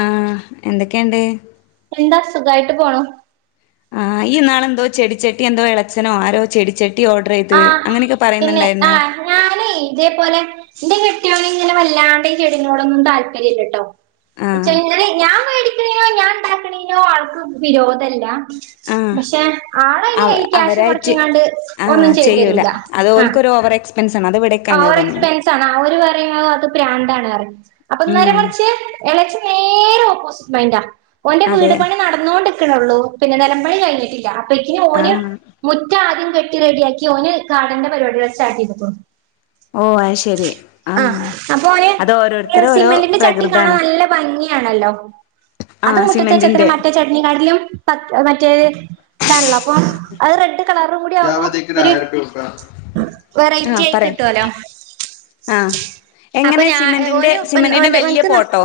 ആഹ എന്തൊക്കെയുണ്ട് എന്താ സുഖായിട്ട് പോണു ആ യ്യ് ന്നാളെന്തോ ചെടിച്ചെട്ടി എന്തോ ഇളച്ചനോ ആരോ ചെടിച്ചട്ടി ഓർഡർ ചെയ്ത് ആഹ് അങ്ങനെയൊക്കെ പിന്നെ ആ പറയുന്നുണ്ടായിരുന്നു ഞാനെ ഇതേ പോലെ എന്റെ കെട്ടിയോൻ ഇങ്ങനെ വല്ലാണ്ടെ ചെടിനോടൊന്നും താല്പര്യമില്ല ട്ടോ ആഹ് ച്ചങ്ങനെ ഞാൻ മേടിക്ക്ണേനോടൊ ഞാൻ ഉണ്ടാക്കുന്നേനോ ആൾക്ക് വിരോധല്ല ആഹ് പക്ഷെ ആളതിന് അവ ക്യാഷ് അവരായിട്ട് മുടക്കിക്കണ്ട് ആഹ് ചെയ്യൂല അത് ഓല്ക്കൊരു ഓവർ എക്സ്പെൻസ് ആണ് അത്ഇവിടെ ആ ഓവർ എക്സ്പെൻസ് ആണ് ഓര് പറയും അത് ന്താണ് എന്ന് പറയും അപ്പ ന്നേരെ ആഹ് മറിച്ച് എളച്ചൻ നേരെ ഓപ്പോ സ് മൈൻഡ് ഓന്റെ അതെ വീട് പണി നടന്നുകോണ്ട് ണള്ളൂ പിന്നെ നിലമ്പണി കഴിഞ്ഞിട്ടില്ല ക്കിന് ഓന് ആഹ് മുറ്റ ആദ്യം വെട്ടി റെഡിയാക്കി ഓന് ഗാർഡന്റെ പരിപാടികൾ സ്റ്റാർട് ചെയ്തിട്ടുള്ളു ഓ അയ് ശരി ആഹ അപ്പൊ ഓന് അത് ഓരോരുത്തരും ഓരോ സിമെന്റിന്റെ പ്രകൃതാണ് ആ ആഹ് അതും മുട്ടത്തെച്ചത്ര സിമെന്റിന്റെ മറ്റേ ചട്നിക്കാടിലും പ മറ്റേത് ല്ലല്ല അപ്പൊ അത് റെഡ് കളറ് കൂടി ക്യാ ആവുമ്പോ ബതേക്ക് ഒരു ആയിരം റുപ്യ കൊടുക്കാം വെറൈറ്റി ആഹ് ആയി കിട്ട പറയ് ആഹ് അപ്പൊ എങ്ങനെ ഞാന് ഓ സിമെന്റിന്റെ സിമെന്റിന്റെ ഓന് വല്യ ഓന്ക്ക് പോട്ടോ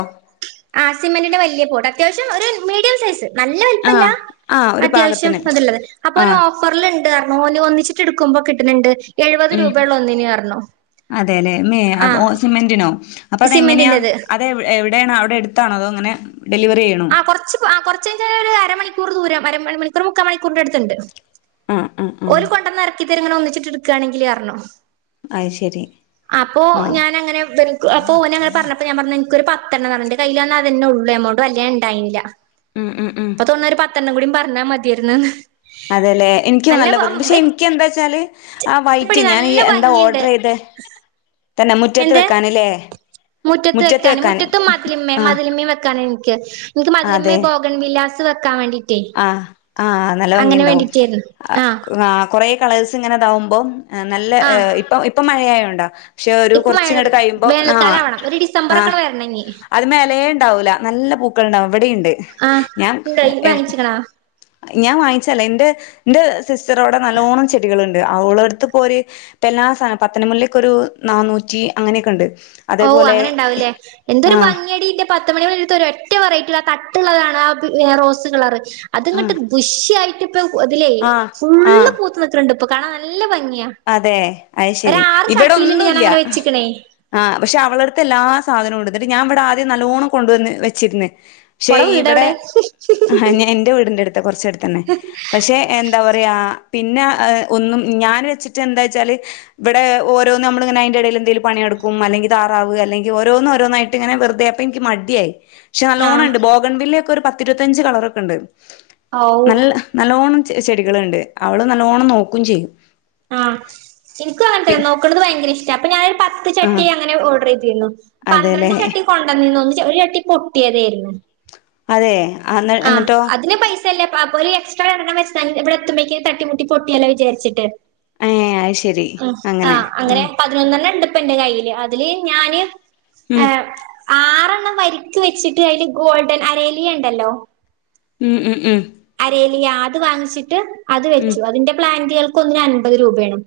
ആസിമന്ന്റെ വലിയ ട്ട അത്യാവശ്യം മീഡിയം സൈസ് നല്ല വലിപ്പല്ല ആഹ് ആഹ് ഒരു അത്യാവശ്യം പാകത്തിന് അതുള്ളത് അപ്പൊഒരു ആഹ് ഓഫറൽുണ്ട് കാരണം ലെ ഒന്നിച്ചിട്ട് എടുക്കുമ്പോ കിട്ടുന്നുണ്ട് എഴുപത് രൂപുള്ള ഒന്നിന് പറാ അതെ ലെ മേ ഓ സിമെന്റി [inaudible] അപ്പൊ അതെങ്ങനെയാ സിമെന്റിന്റെത് അത് എവിടെയാണ് അവിടെ എടുത്താണോ അതോ അങ്ങനെ ഡെലിവറി ചെയ്യണോ ആ കൊറച്ച് കൊറച്ചു കഴിഞ്ഞ ഒരു അരമണി മണിക്കൂർ ദൂരം അര മണിക്കൂർ മുക്ക മണിക്കൂറിന്റെ അടുത്ത്ണ്ട് ആഹ് ആഹ് ആഹ് ഓര് കൊണ്ടന്ന് ഇറക്കി തരണ ച്ചിട്ട എടുക്കയാണെങ്കിൽ പറണോ അത് ശരി അപ്പൊ ആഹ് ഞാൻ അങ്ങനെ അപ്പൊ ഓനെ അങ്ങെ പറഞ്ഞപ്പോ ഞാൻ പറഞ്ഞ എനിക്കൊരു അ നന്റെ കയ്ൽന്ന അതന്നെ ഉള്ളൂ എമൗ വല്യ ഉണ്ടായില്ല ഉം ഉം ഉം ഇപ്പൊ തൊണ്ണൂരു പത്തെണ്ണം കൂടി പറഞ്ഞാൽ മതിയായിരുന്നുന്ന് അതെല്ലെ എനിക്ക് നല്ല ബം പക്ഷെ എനിക്ക് എന്താ വച്ചാല് ആ പ്പടി വൈറ്റ് ഞാൻ നല്ല എന്താ ഭംഗിണ്ട് ഓർഡർ ചെയ്ത തന്നെ മുറ്റത്ത് എന്ത് വെക്കാനല്ലേ മുറ്റത്ത് വെക്കാന് മുറ്റത്ത മതിലിയും ആഹ് മതിലിമ്മയും വെക്ക എനിക്ക് ന്ക്ക് മതിലിമ്മേൽ പോഗൺ വിലാസ [unintelligible] ആ ആ നല്ല ഭംഗിയുണ്ടാവും വേണ്ടിട്ടായിരുന്നു ആഹ് ആ കൊറെ കളേഴ്സിങ്ങനെ താവുമ്പോ നല്ല ആഹ് ഇപ്പ ഇപ്പ മ യായണ്ടോ പക്ഷെ ഒരു ഇപ്പൊ മഴ കുറച്ചങ്ങട കഴിയുമ്പോം ആ വേനൽക്കാലം ആവണം ഒരു ആ ഡിസംബറൊക്കെണ് വരണഞ്ഞി അത് മേലേ ഇണ്ടാവൂല നല്ല പൂക്കളുണ്ടാവും ഇവിടെണ്ട് ആഹ് ഞാൻ ഇണ്ടോ ഇയ്യ് വാങ്ങിച്ചിക്കണോ ഞാൻ വാങ്ങിച്ചല്ലേ എൻ്റെ എൻ്റെ സിസ്റ്ററോടെ നല്ലോണം ചെടികളണ്ട് അവളടുത്ത് പോര് ഇപ്പ എല്ലാ സധനം പത്തനംമുല്ലക്കൊരു നാനൂറ്റി അങ്ങനെയൊക്കെണ്ട് ഓ അങ്ങനെ ഇണ്ടാവൂലേ എന്തൊരു ഭംഗിയടിന്റെ പ പത്ത മണികളടുത്ത് ഒരു ഒറ്റ വെറൈറ്റി ആ തട്ടുള്ളതാണ് ആ റോസ് കളറ് അത്ങ്ങട്ട് ആഹ് ദുഷ്യയായി അതിലേ ആഹ് ആഹ് ഫുള്ള് പൂത്ത് നിക്കണണ്ട് അപ്പൊ കാണാൻ നല്ല ഭ അതെ അയശരി ഇവിടെ ചട്ടിയിലുണ്ട് ഞാൻ ഒന്നുയില്ല അങ്ങനെ വെച്ചിക്കണേ ആ പക്ഷെ അവളടുത്ത് എല്ലാ സാധനവുണ്ട് എന്നിട്ട് ഞാൻ ഇവടെ ആദ്യം നല്ലോണം കൊണ്ടുവന്ന് വെച്ചിരുന്ന് പക്ഷെ ഓളെ ഇവിടെ വീടെവിടെ എന്റെ വീടിന്റെടുത്ത് കുറച്ചടുത്തന്നെ പക്ഷെ എന്താ പറയാ പിന്നെ ഒന്നും ഞാൻ വെച്ചി എന്താ വെച്ചാല് ഇവിടെ ഓരോന്ന് നമ്മളയിങ്ങനെ അതിന്റെടയില് എന്തെലും പണി നടുക്കും അല്ലെങ്കി താറാവ് അല്ലെങ്കി ഓരോന്നോരോന്നായിട്ടിങ്ങനെ വെറുതെ അപ്പ എനിക്ക് മടിയായി പക്ഷെ ആഹ് നല്ലോണണ്ട് ബോഗൺ വില്ല ഒരു പത്തിരുപത്തഞ്ച് കളറൊക്കെണ്ട് ഔ നല്ല നല്ലോണം ചെ ചെടികളണ്ട് അവള് നല്ലോണം നോക്കും ചെയ്യും ആ എനിക്കും അങ്ങനെ പി തന്നെ നോക്കണത് ഭയങ്കര ഇഷ് [unintelligible] പത്ത് ആഹ് ചട്ടി അങ്ങനെ ഓർഡർ ചെയ് [unintelligible] അതെല്ലേ പന്ത്രണ്ട് ചട്ടി കൊണ്ടുവന്നീന്നൊന്ന് ഒരു ചട്ടി പൊട്ടിയതയിരുന്നു അതെ അന്ന് ആ എന്നിട്ടോ അതിന് പൈസല്ല [unintelligible] അപ്പോരു എക്സ്ട്രാ എറങ്ങാൻ വേ [unintelligible] ഇവിടെത്തുമ്പേക്ക് തട്ടി മുട്ടി പൊട്ടിയല്ല വിചരിച്ചിട്ട് ഏ അത് ശരി മ്മ് ആ അങ്ങനെ പതിനൊന്നെണ്ണം ഇണ്ട്പ്പ എൻ്റെ കയ്യില് അതില് ഞാന് ഉം ണ്ണം വരിക്ക് വെച്ചിട്ട് അതില് ഗോൾഡൻ അരേലിയ ഉണ്ടല്ലോ ഉം ഉം ഉം ഏലിയ അത് വാങ്ങിച്ചിട്ട് അത് ഉം വെച്ചു അതിന്റെ പ്ലാൻ കേൾ - ക്കൊന്നിന് അൻപത് രൂപയാണ്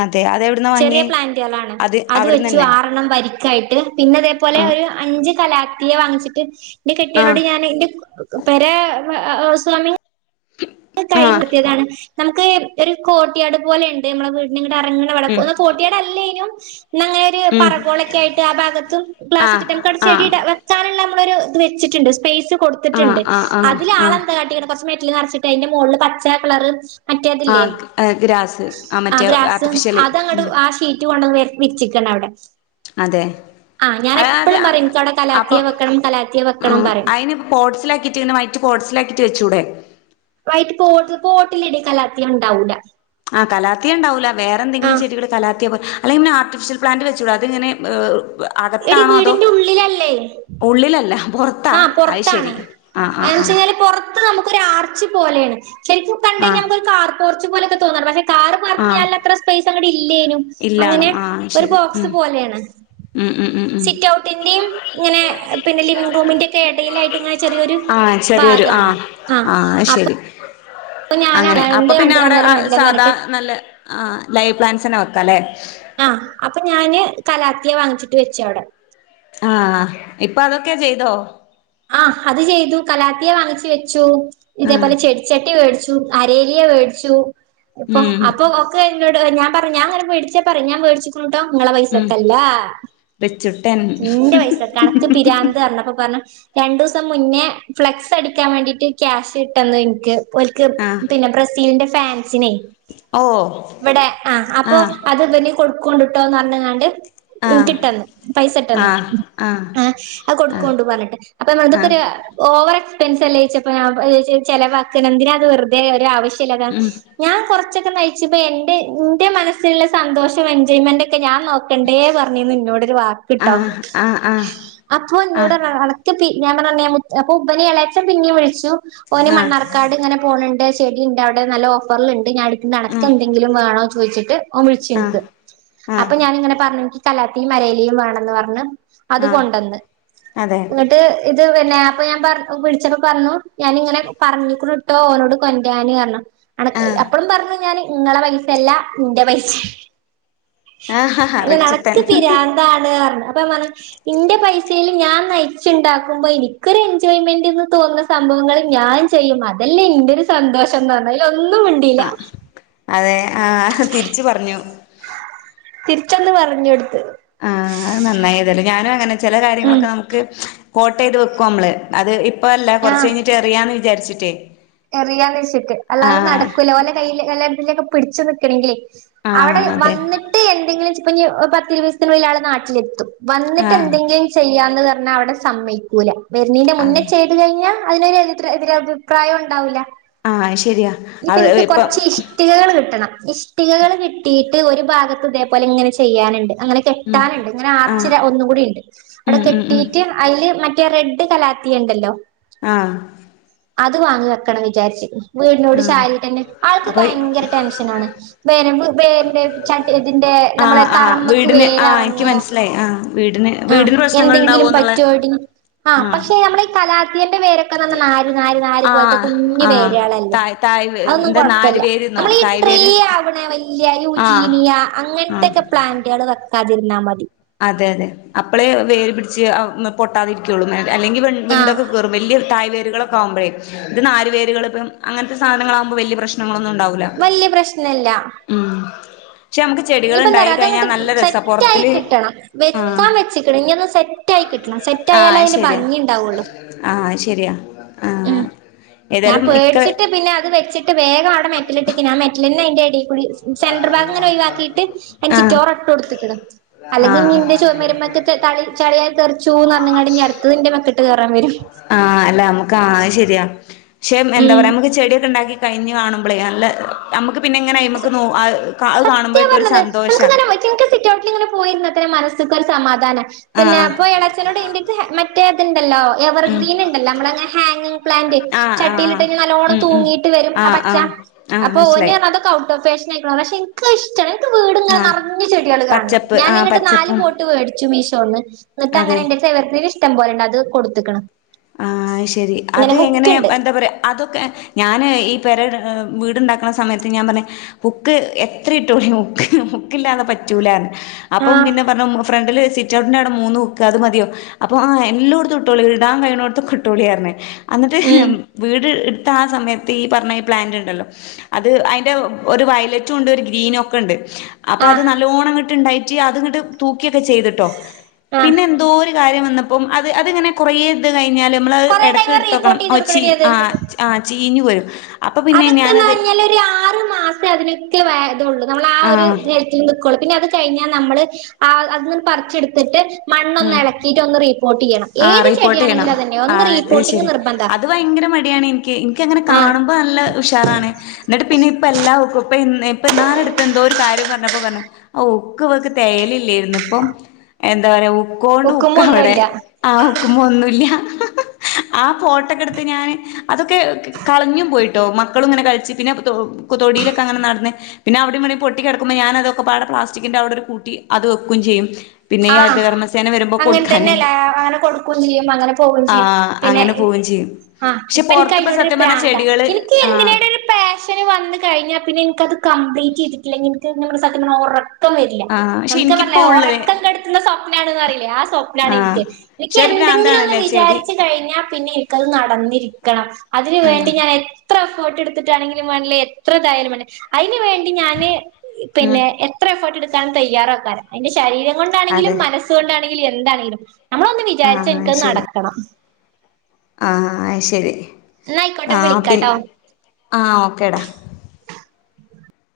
അതെ അതെവിടുന്നാ ചെറിയ വാങ്ങിയേ പ്ലാന്റുകളണ് അത് വെച്ചു ആരെണ്ണം വരിക്കായിട്ട് പിന്നെ അതേപോലെ ആ ഒരു അഞ്ച് കല ത്തിയ വാങ്ങിച്ചിട്ട് എന്റെ ആ കെട്ടിയാനോട് ഞാൻ എന്റെ [unintelligible] സ്വാമി ആ കഴിഞ്ഞിട്ടതാണ് ഒരു കോട്ടിയാട് പോലെ ഇണ്ട് നമ്മളെ വീട് ഇറങ്ങണവടം ഉം ഒന്ന് കോട്ടിയാട് അല്ലേനും ഇന്ന് അങ്ങേര് ഉം പറകോളൊക്കെ ആയിട്ട് ആ ഭാഗത്തും ആ ഗ്ലാസിട്ടിട്ട് നമുക്കട ആ ചെടിട വെക്കാനുള്ള നമ്മളൊരു വെച്ചിട്ടുണ്ട് സ്പെയിസും ആ കൊടുത്തിട്ടുണ്ട് ആ ആ അതിലെ ആ ആളെന്താ കാട്ടിക്കണേ കുറച്ച് മെ റ്റില് നറച്ച് ന്നിട്ടയിന്റെ മോള്ള് പച്ച കളർ ആ മറ്റേതില്ലേ ഗ്രാസ് ആ മറ്റേ ഗ്രാസ് ആർട്ടിഫിഷ്യല് അതങ്ങട് ഉം ആ ഷീറ്റ് കൊണ്ടന്ന് വര വിച്ചിക്കണ് അവിടെ അതെ ആ ഞാൻ അതാത് എപ്പളും പറയും എനിക്കവിടെ കലാത്തിയ അപ്പം വെക്കണം കലാത്തിയ വെക്കണം ഉം പറയും അയിന് പോട്സിലാക്കിട്ട് ഇങ്ങെ വൈറ്റ് പോർസിലാക്കിട്ട് വെച്ചൂടെ വൈറ്റ് പോട്ട് പോട്ടില്ലെടി കലാത്തിയ ഉണ്ടാവൂല ആ കലാത്തിയ ഉണ്ടാവൂല ആ വേറെന്തെങ്കിലും ചെടികൾ കലാത്തിയ പോ അല്ലെങ്കിൽ പിന്നെ ആർട്ടിഫഷ്യൽ പ്ലാന്റ് വച്ചുടെ അത്ഇങ്ങനെ എടി അകത്താണോ അതോ വീടിന്റെ ഉള്ളിലല്ല പുറത്താ ആ അത് പുറത്താണ് ശരി ആ ആ ആ ആന്നേച്ച് കഴിഞ്ഞാല് പുറത്ത് നമ്മ ക്കൊരാർച്ച് പോലെയാണ്. ശരിക്കും ആ കണ്ടുകഴിഞ്ഞ നമുക്കൊരു കാർപോർ ച്ച് പോലൊക്കെ തോന്നാണ് പക്ഷേ കാർ ആ പാർക്കിയ്യാൻ ഉള്ളത്ര സ്പെയിസങ്ങട് ഇൽ ഇല്ല്യേനു അങ്ങനെ ഇല്ലാണും ആ ഒരു ശരി ബോക്സ് ഉം പോലെയാണ് ഉം ഉം ഉം ഉം സിറ്റ്ഔട്ടിന്റെയും ഇങ്ങനെ പിന്നിലെ റൂമിന്റെക്കെ ഇടയിലായിട്ട് ഇങ്ങനെ ചെറിയൊരു ആ ചെറിയൊരു ആ ഭാഗാണ് ആ അപ്പൊ ഞാൻ അങ്ങനെ അപ്പൊ രണ്ട് പിന്നെ രണ്ട് അവിടെ അന്നേരം വേണ്ടില്ലാന്ന് സാധാ പറഞ്ഞിട്ട് നല്ല ആ പ്ലൈ പ്ലാൻസെന്നെ വെക്ക ല്ലേ ആ അപ്പൊ ഞാന് കലാത്തിയെ വാങ്ങിച്ചിട്ട് വെച്ച് അവ്ടെ ആ ഇപ്പൊ അതൊക്കെ ചെയ്തോ ആ അത് ചെയ്തു കലാത്തിയെ വാങ്ങിച്ചു വെച്ചു ആ ഇതേ പോലെ ചെടി ചട്ടി വേട്ച്ചു അരേലിയ വേട്ച്ചു ഇപ്പൊ ഉം അപ്പൊ ഒക്കെ ഞാ പറ ഞങ്ങനെ മേടിച്ച പറയും ഞാൻ വേട്ച്ച് ക്ക്ണു കേട്ടോ ഇങ്ങളെ ഉം പൈസക്കല്ല റിച്ചുട്ടൻ ഇന്റെ പൈസക്കെ അനക്ക് പിരാന്ത് പറഞ്ഞപ്പ പറഞ്ഞ [inaudible] രണ്ടു ദിവസം മുന്നേ ഫ്ലെക്സ് അടിക്കാൻ വേണ്ടീട്ട് ക്യാഷ് ഇട്ടന്നു എനിക്ക് ഓല്ക്ക് ആ പിന്നെ ബ്രസീലിന്റെ ഫാൻ ഫാൻസിന് ഓ ഇവിടെ ആ അപ്പൊ ആ അത് ഇവന് കൊടു കൊടുക്കോണ്ട്ടൊ പറഞ്ഞുകാണ്ട് ആഹ് എനിക്കിട്ടെന്ന് പൈസ ഇട്ടന്ന് ആഹ് ആഹ് ആ ആ ആഹ് കൊടുക്കോണ്ട് പർഞ്ഞിട്ട് അപ്പ ആഹ് അമ്മൾതക്കൊരു ഓ വർ എക്സ്പെൻസ്ല് അല്ലെ ചോയ്ച്ചപ്പം ചെലവാക്ക എന്തിന അത് വെറുതെ ഒരു ആവശ്യ ല്ലാതെ ഉം ഞാൻ കൊറച്ച് പ്എന്റെ എന്റെ മനസ്സിലുള്ള സന്തോഷം എൻജോയ്മെന്റ്ക്കെ ക്ക ഞാൻ നോക്കണ്ടേ പറഞ്ഞന്ന് ഇന്നോടൊരു വാക്ക്ട്ടോ ആഹ് ആഹ് ആഹ് അപ്പൊ ഇന്നോട് പറഞ്ഞു അന ഞാൻ പറഞ്ഞ അപ്പൊ ഇബനി ഏളാച്ചം പിന്നീെ വിളിച്ചു ഓന് ആഹ് ആഹ് മണ്ണാർക്കാട് ഇങ്ങനെ പോണണ്ട് ചെടി ഇണ്ട് അവിടെ നല്ല ഓഫർ ല് ഇണ്ട് ഞാ അനക്ക് ആഹ് എന്തെങ്കിലും വേണോ ചോ ചോയ്ച്ചിട്ട് ഓൻ വിളിച്ച് ഇനിക്ക് ആഹ് ആഹ് അപ്പൊ ഞാന് ഇങ്ങനെ പറഞ്ഞ കലാത്തിയും മലേലിയും വേണെന്ന് പറഞ്ഞ് അത് ആഹ് കൊണ്ടന്ന് അതെ എന്നങ്ങിട്ട് ഇത് പിന്നെ അപ്പൊ ഞാൻ പറ വിളിച്ച, പറഞ്ഞു ഞാനിങ്ങനെ പറഞ്ഞൂ ക്കുന്നുട്ടോ ഓനോട് കൊണ്ടാരൻ പറ അനക് അപ്പഴും പറഞ്ഞു ഞാന് നിങ്ങളെ പൈസ അല്ല നിന്റെ പൈസ ആഹ് ആഹ് അല്ല റിച്ചുട്ടൻ നടക്ക് പിരാന്താണ് പറഞ്ഞ് അപ്പം പറ ഇന്റെ പൈസൽ ഞാൻ നയി നയിച്ച്ണ്ടുമ്പോ എനിക്കൊരു എൻജോയ്മെന്റ് എന്ന് തോന്ന സംഭവങ്ങൾ ഞാൻ ചെയ്യും അതല്ല എന്റെ ഒരു സന്തോഷം പറഞ്ഞ ആ അതെ ആ തിരിച്ചു പറഞ്ഞു തിരിച്ചൊന്ന് പറഞ്ഞു കൊടുത്തു ആഹത് നന്നായിതല്ല ഞാനും അങ്ങനെ ചില ഉം കാര്യങ്ങളൊക്കെ നമുക്ക് കൊട്ട് ചെയ്ത് വെക്കുംനമ്മള് അത് ഇപ്പോ ഇപ്പോ അല്ല കുറച്ച് ആഹ് കഴിഞ്ഞട്ട് എറിയാൻ വേ വിചാരിച്ചിട്ടെ എറിയാന്ന് വെച്ചിട്ട് അല്ലാതെ നടക്കൂലലെ ഓന്റെ കൈയിൽ യെല്ലന്തേലും പിടിച്ചു നിൽക്കണെങ്കിൽ അവിടെ ആഹ് അതെ വന്നിട്ട് എന്തെങ്കിലും ചെ- ഇപ്പോ ഇനി ഇരുപത്ദിവസത്തിനുള്ളിൽ ആള് നാട്ടിലെത്തും വന്നിട്ട് ആഹ് എന്തെങ്കിലും ചെയ്യാന്ന് ന്നഅവിടെ സമ്മയ്ക്കൂല വരുന്നെന്റെ മുന്നേ അതെ ചെയ്തു കഴിഞ്ഞാൽ അതിനൊരു ഓരോടെ അഭിപ്രായം ഉണ്ടാവില്ല ആഹ് ശരിയാ അവ ഇനിപ്പോഎനിക്ക് ഇപ്പം കൊറച്ച് ഇഷ്ടികകൾ കിട്ടണം ഇഷ്ടികകൾ കിട്ടിയിട്ട് ഒരു ഭാഗത്ത് ഇതേപോലെ ഇങ്ങനെ ചെയ്യാനുണ്ട് അങ്ങനെ ഉം കെട്ടാനുണ്ട് ഇങ്ങനെ ആർച് ആഹ് ഒന്നും കൂടി ഉണ്ട് അവിടെ ഉം ഉം ഉം കെട്ടിട്ട് അതില് മറ്റേ മറ്റേറെഡ് കലാത്തിയാ ഉണ്ടല്ലോ ആഹ് അത് വാങ്ങാണ് ആക്കണം വിചാരിച്ച് വീടിനോട് ആഹ് ചാരിട്ട തന്നെ ആൾക്ക് അപ്പൊ ഭയങ്കര ടെൻഷൻ ആണ് വരവ് വേന്റെ ച ഇതിന്റെ നമ്മളെ ആഹ് ആഹ് തറമക്ക് വീടിന് ആഹ് എനിക്ക് വേരറങ്ങോ മനസ്സിലായി ആഹ് വീടിന് ആ വീടിന് പ്രശ്നങ്ങൾ എന്തെങ്കിലും ഉണ്ടാവോന്നുള്ള പറ്റുവോ ആ ആഹ് പക്ഷെ നമ്മള ഈ കലാതിയന്റെവേര് ഇപ്പോനര് നര്നര്പോലത്തെ ആഹ് കുഞ്ഞു ആഹ് വേര് കളല്ലേ തായ് തായ് അതൊന്നും എന്താ നാര് കുഴപ്പില്ല വേര്ന്നോ തായ് വേര് നമ്മള്ട്രീഅവ്ണ വല്യ കാനു ആഹ് യുജിനിയ ആഹ് അങ്ങനത്തെൊക്കെ പ്ലാന്റുകൾ വെക്കാതിരി ഇന്നാ മതി അതെ അതെ അപ്പളേ വേര് പിടിച്ച് പൊട്ടാതി ഇരിക്കുള്ളൂ അല്ലെങ്കി ആഹ് വിണ്ടൊക്കെ കീറും വല്ല്യ താ വേരുകളക്കാമ്പഴേ ഇത് നാര് വേര്കൾ എപ്പഴും അങ്ങനത്തെ സാധനങ്ങളാവുമ്പോ വല്ല്യ പ്രശ്നങ്ങളൊന്നും ഉ വല്യ പ്രശ്നല്ല്യ പക്ഷെ നമുക്ക് ചെടികള് ഇണ്ടായി കഴിഞ്ഞാ നല്ല രസാ സെറ്റ് ആയി പൊറത്തില് കിട്ടണം ആഹ് വെക്കാൻ വെച്ച്ക്ക്ണ് ഇഞ്ഞി അതൊ ഒ സെറ്റ് ആയി കിട്ടണം സെറ്റ് ആയാലേ ആഹ് അത് അയിൻ്റെ ഭംഗി ഇണ്ടാവൊള്ളു ഉ ഉം ഞാൻ പേടിച്ചിട്ട് പിന്നെ അത് വെച്ചി ട്ട് വേഗം അവടെ മെറ്റല് ഇട്ട്ക്കേന്നു ആ മെറ്റല് അയൻ്റെടി കുഴി സെൻറർ ഭാഗങ്ങനെ ഒഴിവാക്കിട്ട് അയിൻ്റെ ആഹ് ചിറ്റോറ ഇട്ടോട്ത്ത്ക്ക്ണ് അല്ലെങ്കി ഇഞ്ഞി ആഹ് ഇന്റെ ചൊമരമ്മക്ക് റ്റെ തളി ചളി അത് തെർച്ചൂന്നർഞ്ഞ് ങ്ങാണ്ട് ഇഞ്ഞി അടുത്തത് ഇൻ്റെ മെക്കട്ട് കേർ പറഞ്ഞരും ആഹ് അല്ല നമുക്ക് ആ ശരിയ പക്ഷ എന്ത പറ്യ നമുക്ക് ഉം ചെടിയക്കെ ഇണ്ടാക്കി കഴിഞ്ഞു കാണുമ്പളേ നല്ല നമുക്ക് പിന്നെ ഇങ്ങനയ്മക്ക് നോ അഅ് ക അഅ് സത്യാ കാണുമ്പോഴക്കെ ഒരു പറഞ്ഞത് നമുക്ക് സന്തോഷാ തന്നെ എനിക്ക് സിറ്റ് ഔട്ടിൽ ഇങ്ങനെ പോയിരുന്ന തന്നെ മനസ്‌ക്കൊരു സമാധാനാ പിന്നെ ആഹ് അപ്പൊ ഇളച്ചനോട് ഇൻ്റെര്ത്ത് എ മറ്റേ അത്ണ്ടല്ലോ ഉം എവർഗ്രീൻ ഇണ്ടല്ലോ നമ്മളെ ങ്ങെ ഹാങ്ങിങ് പ്ലാന്റ് ആഹ് ആഹ് ആഹ് ചട്ടിയിലിട്ടെയ്‌ഞ്ഞാ നല്ലോണം ഉം ഉം തൂങ്ങിട്ട് വരും ആ ആഹ് പച്ച ആഹ് ആഹ് അപ്പൊ ഓന് മനസ്സിലായി അറഞ്ഞു അതൊ ട്ടോ ഫേഷനായ്ക്ക്ണു പക്ഷെ ഇൻക്ക് അഅ് ഇഷ്ടാണ് ഇക്ക് വീട്ങ്ങനെ ആഹ് നറഞ്ഞ് ചെട്യേള് കാണണം പച്ചപ്പ് ആഹ് ഞാനിങ്ങിട്ട് നാല് പച്ചപ്പും പോട്ട് വേടിച്ചു മീഷോന്ന് ഇന്ന്ട്ട് അങ്ങനെ അതെ ഇൻ്റെട്ത്ത് എവർഗ്രീന് ഇഷ്ടം പോലെ ൺ അത് കൊടുത്ത്ക്ക്ണ് ആഹ് അയ്ശരി അത് ഇങ്ങനെ എങ്ങനെ ഹുക്ക്ണ്ട് എന്താ പറയാ അതൊക്കെ ഞാന് ഈ പെര വീട്ണ്ടാക്ക്ണ സമയത്ത് ഞാൻ പറഞ്ഞ് ഹുക്ക് എത്ര ഇട്ടു [unintelligible] ഹുക്കില്ലാതെ പറ്റൂലാന്ന് അപ്പം ആഹ് പിന്നെ പറഞ്ഞു ഫ്രണ്ടില് സിറ്റ്ഔട്ടിന്റെ അവടെ മൂന്ന് ഹുക്ക് അത് മതിയോ അപ്പൊ ആ എല്ലോട്ത്തും ഇട്ടോളി ഇടാൻ കഴി ണോട്ത്തൊക്കെ ഇട്ടോളി അർഞ്ഞ് അന്നിട്ട് ഉം വീട് ഇട് ത്താ സമയത്ത് ഈ പറഞ്ഞ പ്ലാന്റ് ഇണ്ടല്ലോ അത് അയിന്റെ ഒരു വയലറ്റും ഉണ്ട് ഒരു ഗ്രീന് ഒക്കെ ഇണ്ട് അപ്പൊ അത് ആഹ് നല്ലോണം ഇങട്ട്ണ്ടായി ട്ട് അത്ങ്ങട്ട് തൂ ക്കിഒക്കെ ചെയ്ത്ട്ടോ ആഹ് പിന്നെ എന്തോര് കാര്യം വന്നപ്പം അത് അത്ങ്ങനെ കുറേ [unintelligible] കഴിഞ്ഞാല് നമ്മള് കൊറേ ടൈം എടക്ക് ഇട്ത്ത് നോക്കണം റിപ്പോർട്ട് ചെയ്ത് ഒ ച്ചി കൊടുക്കണെടി ആ അത് ഇനി വരും അതൊക്കെന്ന് പറഞ്ഞാല് ഒരു ആറ് മാസം അതിനൊക്കെ വെലി ഇതോള്ളൂ നമ്മള് ആ ഒരു നേരത്തി [unintelligible] പിന്നെ അത് കഴിഞ്ഞാ നമ്മള് ആ അതന്ന് പറിച്ചെടുത്തിട്ട് മണ്ണൊന്ന് ഉം ഇളക്കിയിട്ട് ഒന്ന് റീപ്പോർട്ട് ചെയ്യണം ആ ഏത് റിപ്പോർട്ട് ചെയ്യണം ചെടിയാണെങ്കിലും അതന്നെ ആ ഒന്ന് അത് റീപ്പോർട്ടിങ് ശരി നിർബന്ധ അത് ഭയങ്കര മടിയാണ് ഇൻക്ക് എനിക്കങ്ങനെ ആഹ് കാണുമ്പോ നല്ല ഉഷാറാണ് എന്നിട്ട് പിന്നെ ഇപ്പ എല്ലാഓക്കും ഇപ്പൊന്നാരെ അടുത്ത് എന്തോ ഒരു കാര്യം പറഞ്ഞപ്പോ പറഞ്ഞു ഉക്ക് വക്ക് തേയലില്ലായിര്ന്ന് ഇപ്പം എന്താ പറയാ ഉക്കോണ്ട് ഒക്കുമ്പോ ഉക്കാവെടെ ഒന്നുല്ല ആ ഉക്കുമേ ഒന്നുല്ല ആ ഫോട്ടൊക്കെ എടുത്ത് ഞാന് അതൊക്കെ കളഞ്ഞും പോയിട്ടോ മക്കളും ഇങ്ങനെ കളിച്ച് പിന്നെ കൊ തൊടിയിലൊക്കെങ്ങനെ നടന്ന് പിന്നെ അവിടെ ഇവിടെയും പൊട്ടിക്കിടക്കുമ്പോ ഞാനതൊക്കപാടെ പ്ലാസ്റ്റിക്കിന്റെ അവിടെ കൂട്ടി അത് വെക്കും ചെയ്യും പിന്നെ ഈ ആഹ് ഹരിദകർമ സെ അങ്ങനെ തന്നെല്ല അങ്ങനെ കൊടുക്കും ചെയ്യും അങ്ങനെ പോവെയും ചെയ്യും ആഹ് പിന്നെ അങ്ങനെ പോവും ചെയ്യും. ആ പക്ഷെ ഇപ്പ എനിക്ക് പൊറത്ത്പ്പ അയ്നോടൊരു സത്യം പറഞ്ഞ പ്രാന്താ ചെടികള് എനിക്ക് ആഹ് എന്തിനയ്ടൊരു പാഷന് വന്ന് കഴിഞ്ഞാ പിന്നെ എനിക്കത് ക വെയ്റ്റെയ്തിട്ടില്ലെങ്കില് എനിക്ക് ഇങ്ങനെ സത്യം പറഞ്ഞാ ഒറ ക്കം വരില്ല ആഹ് പക്ഷെ നമുക്ക് എനിക്കിപ്പോ പറഞ്ഞില്ലേ ഒ ഉള്ള് [unintelligible] [unintelligible] അറിയില്ലേ ആ സ്വപ്നാണ് ആഹ് ഇൻക്ക് ഇൻക്ക് പക്ഷെ ഒരു എന്തെങ്കിലും ഒന്ന് ഭ്രാന്താണല്ലേ ചെടി വിചാരിച്ച് കഴിഞ്ഞാൽ പിന്നെ ക്കത് നടന്നിരിക്കണം അതിന് വേണ്ടി ആഹ് ഞാൻ എ എത്ര എഫേട്ട് എടുത്തിട്ടാണെങ്കിലും വേണ്ടില്ല എത്ര തായാലും വേണ്ടില്ല അതിന് വേണ്ടി ഞാന് ഉം പിന്നെ എത്ര എഫേർട്ട് എടു താൻ തയ്യാറാക്കാരം അയ്ന്റെ ശരീരം കൊണ്ടാണെങ്കിലും അതെ മനസ് കൊണ്ടാണെ [unintelligible] എന്താണങ്കിലും നമ്മള് ഒന്ന് വിചാരിചാ എനിക്കത് നടക്കണം ആ അയ് ശരി എന്നാ ആയിക്കോട്ടെ ആ പി വിളിക്കാട്ടോ ആ ഓക്കേടാ